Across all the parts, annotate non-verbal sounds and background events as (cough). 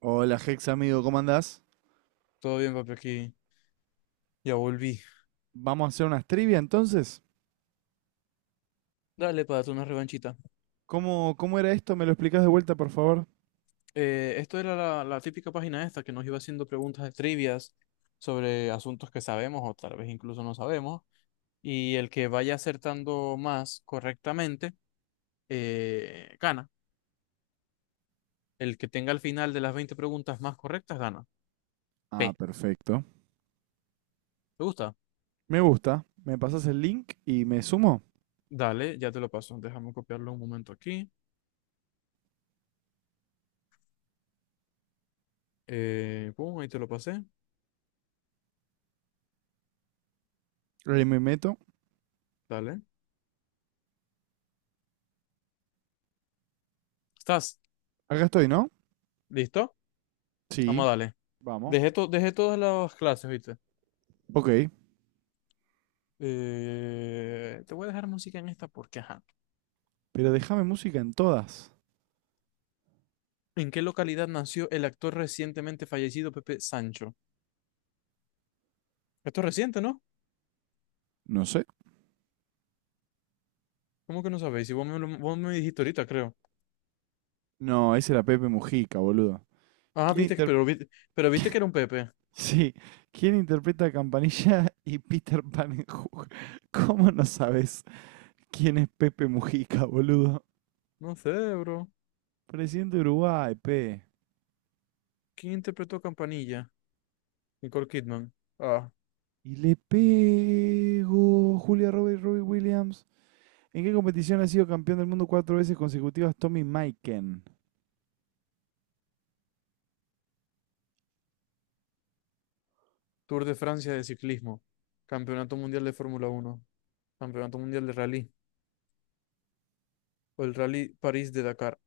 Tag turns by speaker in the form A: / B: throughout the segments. A: Hola, Hex amigo, ¿cómo andás?
B: Todo bien, papi, aquí ya volví.
A: Vamos a hacer unas trivia entonces.
B: Dale, para darte una revanchita.
A: ¿Cómo era esto? ¿Me lo explicás de vuelta, por favor?
B: Esto era la típica página esta que nos iba haciendo preguntas de trivias sobre asuntos que sabemos o tal vez incluso no sabemos. Y el que vaya acertando más correctamente, gana. El que tenga al final de las 20 preguntas más correctas, gana.
A: Ah,
B: P.
A: perfecto.
B: ¿Te gusta?
A: Me gusta. Me pasas el link y me sumo.
B: Dale, ya te lo paso. Déjame copiarlo un momento aquí. Pum, ahí te lo pasé.
A: Ahí me meto.
B: Dale. ¿Estás?
A: Acá estoy, ¿no?
B: ¿Listo?
A: Sí,
B: Vamos, dale.
A: vamos.
B: Dejé todas las clases, ¿viste?
A: Ok.
B: Te voy a dejar música en esta porque, ajá.
A: Pero déjame música en todas.
B: ¿En qué localidad nació el actor recientemente fallecido Pepe Sancho? Esto es reciente, ¿no?
A: No sé.
B: ¿Cómo que no sabéis? Si vos me dijiste ahorita, creo.
A: No, ese era Pepe Mujica, boludo.
B: Ah,
A: ¿Quién
B: viste,
A: inter... (laughs)
B: pero viste que era un Pepe.
A: Sí. ¿Quién interpreta a Campanilla y Peter Pan en Hook? (laughs) ¿Cómo no sabes quién es Pepe Mujica, boludo?
B: No sé, bro.
A: Presidente de Uruguay, pe.
B: ¿Quién interpretó a Campanilla? Nicole Kidman. Ah,
A: Y le pego Julia Roberts, Robbie Williams. ¿En qué competición ha sido campeón del mundo cuatro veces consecutivas Tommy Maiken
B: Tour de Francia de ciclismo. Campeonato Mundial de Fórmula Uno. Campeonato Mundial de Rally. O el Rally París de Dakar.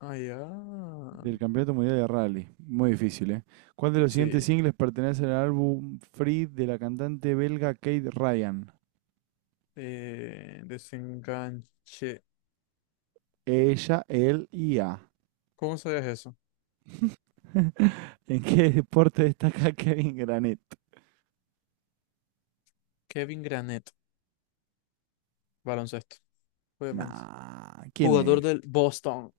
B: Ah, ya.
A: del Campeonato Mundial de Rally? Muy difícil, ¿eh? ¿Cuál de los siguientes
B: Sí.
A: singles pertenece al álbum Free de la cantante belga Kate Ryan?
B: Desenganche.
A: Ella, él y A.
B: ¿Cómo sabías eso?
A: (laughs) ¿En qué deporte destaca Kevin Granet?
B: Kevin Garnett, baloncesto, obviamente.
A: Nah, ¿quién
B: Jugador
A: es?
B: del Boston.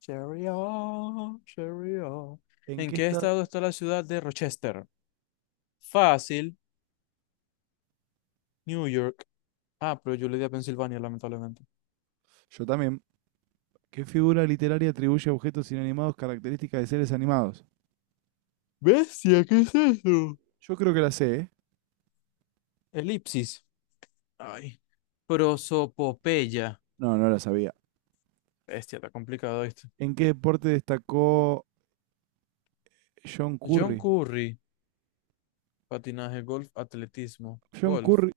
B: Cherry on, cherry on.
A: ¿En
B: ¿En
A: qué
B: qué
A: estado?
B: estado está la ciudad de Rochester? Fácil, New York. Ah, pero yo le di a Pensilvania, lamentablemente.
A: Yo también. ¿Qué figura literaria atribuye a objetos inanimados características de seres animados?
B: Bestia, ¿qué es eso?
A: Yo creo que la sé, ¿eh?
B: Elipsis. Ay. Prosopopeya.
A: No, no la sabía.
B: Bestia, está complicado este.
A: ¿En qué deporte destacó John
B: John
A: Curry?
B: Curry. Patinaje, golf, atletismo.
A: John
B: Golf.
A: Curry,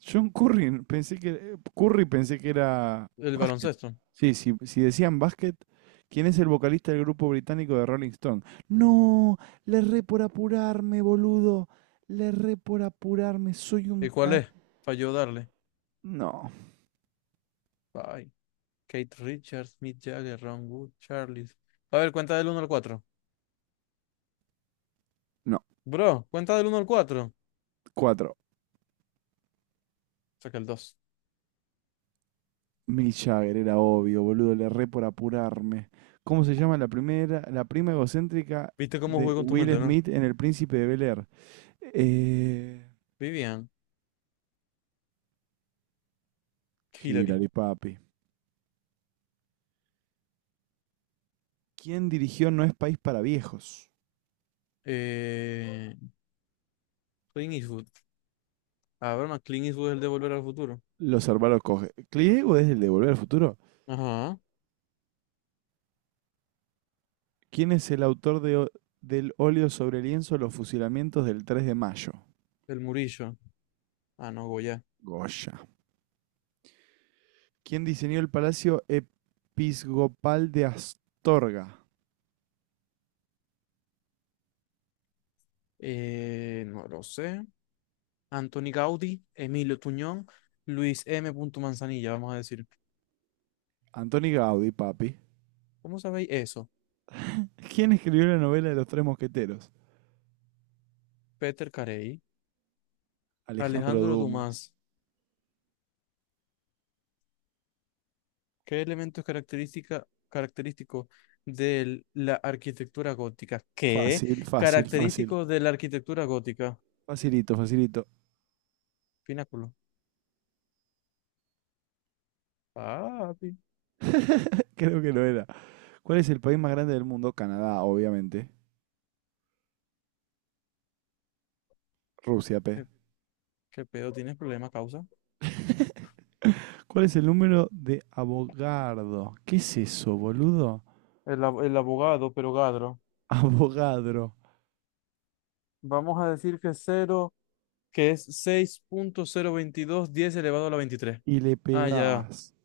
A: John Curry pensé que era
B: El
A: básquet.
B: baloncesto.
A: Sí, sí, si decían básquet, ¿quién es el vocalista del grupo británico de Rolling Stone? No, le re por apurarme, boludo. Le re por apurarme, soy
B: ¿Y
A: un
B: cuál
A: ta-
B: es? Falló darle.
A: No,
B: Bye. Kate Richards, Mick Jagger, Ron Wood, Charles. A ver, cuenta del uno al cuatro.
A: no.
B: Bro, cuenta del uno al 4.
A: Cuatro.
B: Saca el dos.
A: Mick Jagger, era obvio, boludo, le re por apurarme. ¿Cómo se llama la prima egocéntrica
B: ¿Viste cómo
A: de
B: jugué con tu
A: Will
B: mente, no?
A: Smith en El Príncipe de Bel-Air? Eh,
B: Vivian, Hillary,
A: Hillary, papi. ¿Quién dirigió No es país para viejos?
B: eh, Clint Eastwood. A ver, más Clint Eastwood es el de Volver al Futuro.
A: Los hermanos coge. ¿Clint Eastwood es el de Volver al Futuro?
B: Ajá.
A: ¿Quién es el autor del óleo sobre lienzo Los fusilamientos del 3 de mayo?
B: El Murillo. Ah, no, Goya.
A: Goya. ¿Quién diseñó el Palacio Episcopal de Astorga?
B: No lo sé. Anthony Gaudí, Emilio Tuñón, Luis M. Manzanilla, vamos a decir.
A: Antoni Gaudí, papi.
B: ¿Cómo sabéis eso?
A: ¿Quién escribió la novela de los tres mosqueteros?
B: Peter Carey,
A: Alejandro
B: Alejandro
A: Dumas.
B: Dumas. ¿Qué elemento es característica, característico de la arquitectura gótica? ¿Qué?
A: Fácil, fácil, fácil.
B: Característico de la arquitectura gótica.
A: Facilito, facilito.
B: Pináculo. Papi,
A: Creo que lo era. ¿Cuál es el país más grande del mundo? Canadá, obviamente. Rusia, P.
B: ¿qué, qué pedo? ¿Tienes problema, causa?
A: ¿Cuál es el número de Avogadro? ¿Qué es eso, boludo?
B: El, el abogado, pero Gadro.
A: (laughs) Avogadro.
B: Vamos a decir que cero, que es seis punto cero veintidós diez elevado a la 23.
A: Y le
B: Ah, ya.
A: pegás.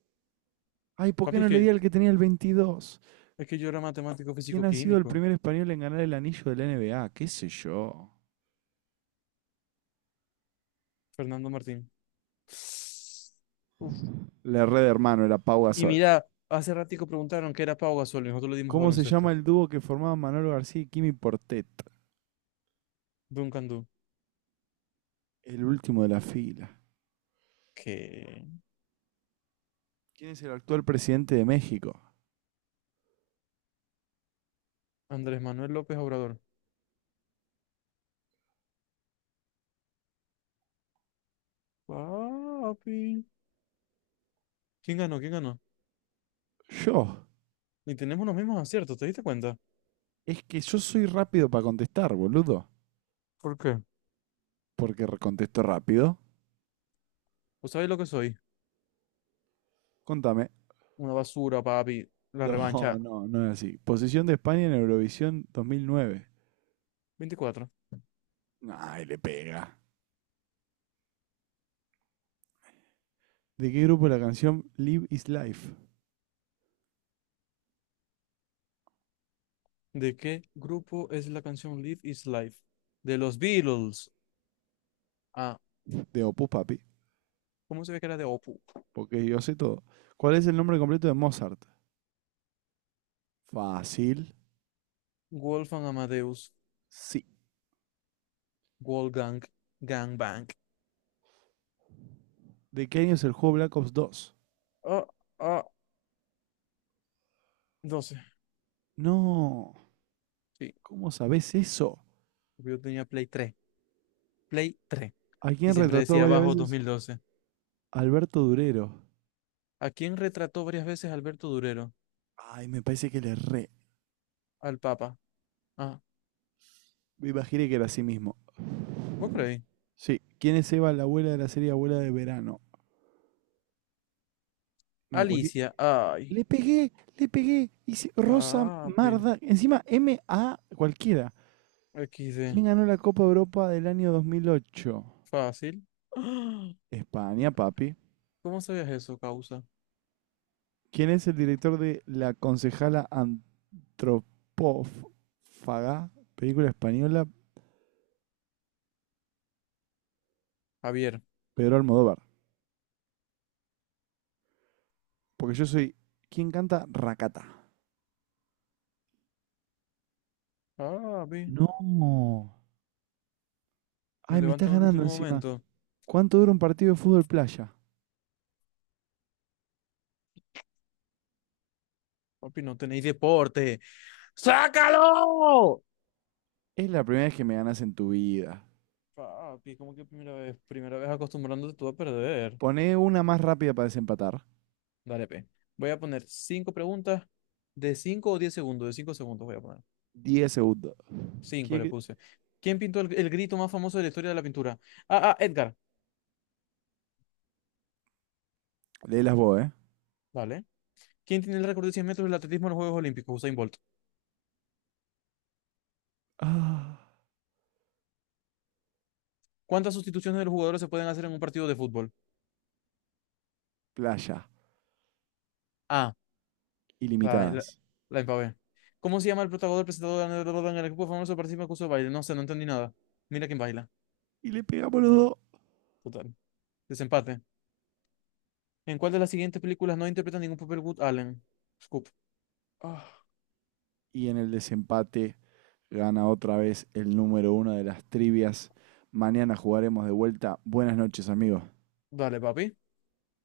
A: Ay, ¿por qué
B: Papi, es
A: no le di
B: que,
A: al que tenía el 22?
B: es que yo era matemático
A: ¿Quién ha sido el
B: físico-químico.
A: primer español en ganar el anillo de la NBA? ¿Qué sé yo?
B: Fernando Martín. Uf.
A: Le red hermano, era Pau
B: Y
A: Gasol.
B: mira, hace ratico preguntaron qué era Pau Gasol y nosotros le dimos a
A: ¿Cómo se llama
B: baloncesto.
A: el dúo que formaban Manolo García y Kimi Portet?
B: Duncan Du.
A: El último de la fila.
B: ¿Qué?
A: ¿Quién es el actual presidente de México?
B: Andrés Manuel López Obrador. Papi. ¿Quién ganó? ¿Quién ganó?
A: Yo.
B: Y tenemos los mismos aciertos, ¿te diste cuenta?
A: Es que yo soy rápido para contestar, boludo.
B: ¿Por qué?
A: Porque contesto rápido.
B: ¿Vos sabés lo que soy?
A: Contame.
B: Una basura, papi. La revancha.
A: No, no, no es así. Posición de España en Eurovisión 2009.
B: 24.
A: Ay, le pega. ¿De qué grupo es la canción Live is Life?
B: ¿De qué grupo es la canción Live is Life? De los Beatles. Ah,
A: De Opus Papi,
B: ¿cómo se ve que era de Opus?
A: porque yo sé todo. ¿Cuál es el nombre completo de Mozart? Fácil.
B: Wolfgang Amadeus.
A: Sí.
B: Wolfgang Gangbang.
A: ¿De qué año es el juego Black Ops 2?
B: Ah, ah, 12.
A: No,
B: Sí,
A: ¿cómo sabés eso?
B: porque yo tenía Play tres.
A: ¿A
B: Y
A: quién
B: siempre
A: retrató
B: decía
A: varias
B: abajo
A: veces?
B: 2012.
A: Alberto Durero.
B: ¿A quién retrató varias veces Alberto Durero?
A: Ay, me parece que le re.
B: Al Papa. Ah,
A: Me imaginé que era así mismo.
B: ¿vos creéis?
A: Sí. ¿Quién es Eva, la abuela de la serie Abuela de Verano? No, cualquier...
B: Alicia. Ay,
A: Le pegué, le pegué. Hice Rosa
B: papi.
A: Marda. Encima M A cualquiera. ¿Quién
B: XD.
A: ganó la Copa Europa del año 2008?
B: Fácil. (gasps) ¡Ah!
A: España, papi.
B: ¿Cómo sabías eso, causa?
A: ¿Quién es el director de La concejala antropófaga? Película española,
B: Javier.
A: Pedro Almodóvar. Porque yo soy ¿Quién canta Racata.
B: Papi.
A: No.
B: Me
A: Ay, me
B: levanto
A: estás
B: en el
A: ganando
B: último
A: encima.
B: momento.
A: ¿Cuánto dura un partido de fútbol playa?
B: Papi, no tenéis deporte. ¡Sácalo!
A: Es la primera vez que me ganas en tu vida.
B: Papi, ¿cómo que primera vez? Primera vez acostumbrándote tú a perder.
A: Poné una más rápida para desempatar.
B: Dale, pe. Voy a poner cinco preguntas de 5 o 10 segundos. De 5 segundos voy a poner.
A: 10 segundos.
B: Cinco le
A: ¿Quién-
B: puse. ¿Quién pintó el grito más famoso de la historia de la pintura? Edgar.
A: Léelas vos, ¿eh?
B: Vale. ¿Quién tiene el récord de 100 metros del atletismo en los Juegos Olímpicos? Usain Bolt.
A: Ah,
B: ¿Cuántas sustituciones de los jugadores se pueden hacer en un partido de fútbol?
A: playa,
B: Ah, la, la,
A: ilimitadas.
B: la empavé. ¿Cómo se llama el protagonista presentador de en el equipo famoso que participa en el curso de baile? No sé, no entendí nada. Mira quién baila.
A: Y le pegamos los dos.
B: Total. Desempate. ¿En cuál de las siguientes películas no interpreta ningún papel Wood Allen? Scoop. Ah,
A: Y en el desempate gana otra vez el número uno de las trivias. Mañana jugaremos de vuelta. Buenas noches, amigos.
B: dale, papi.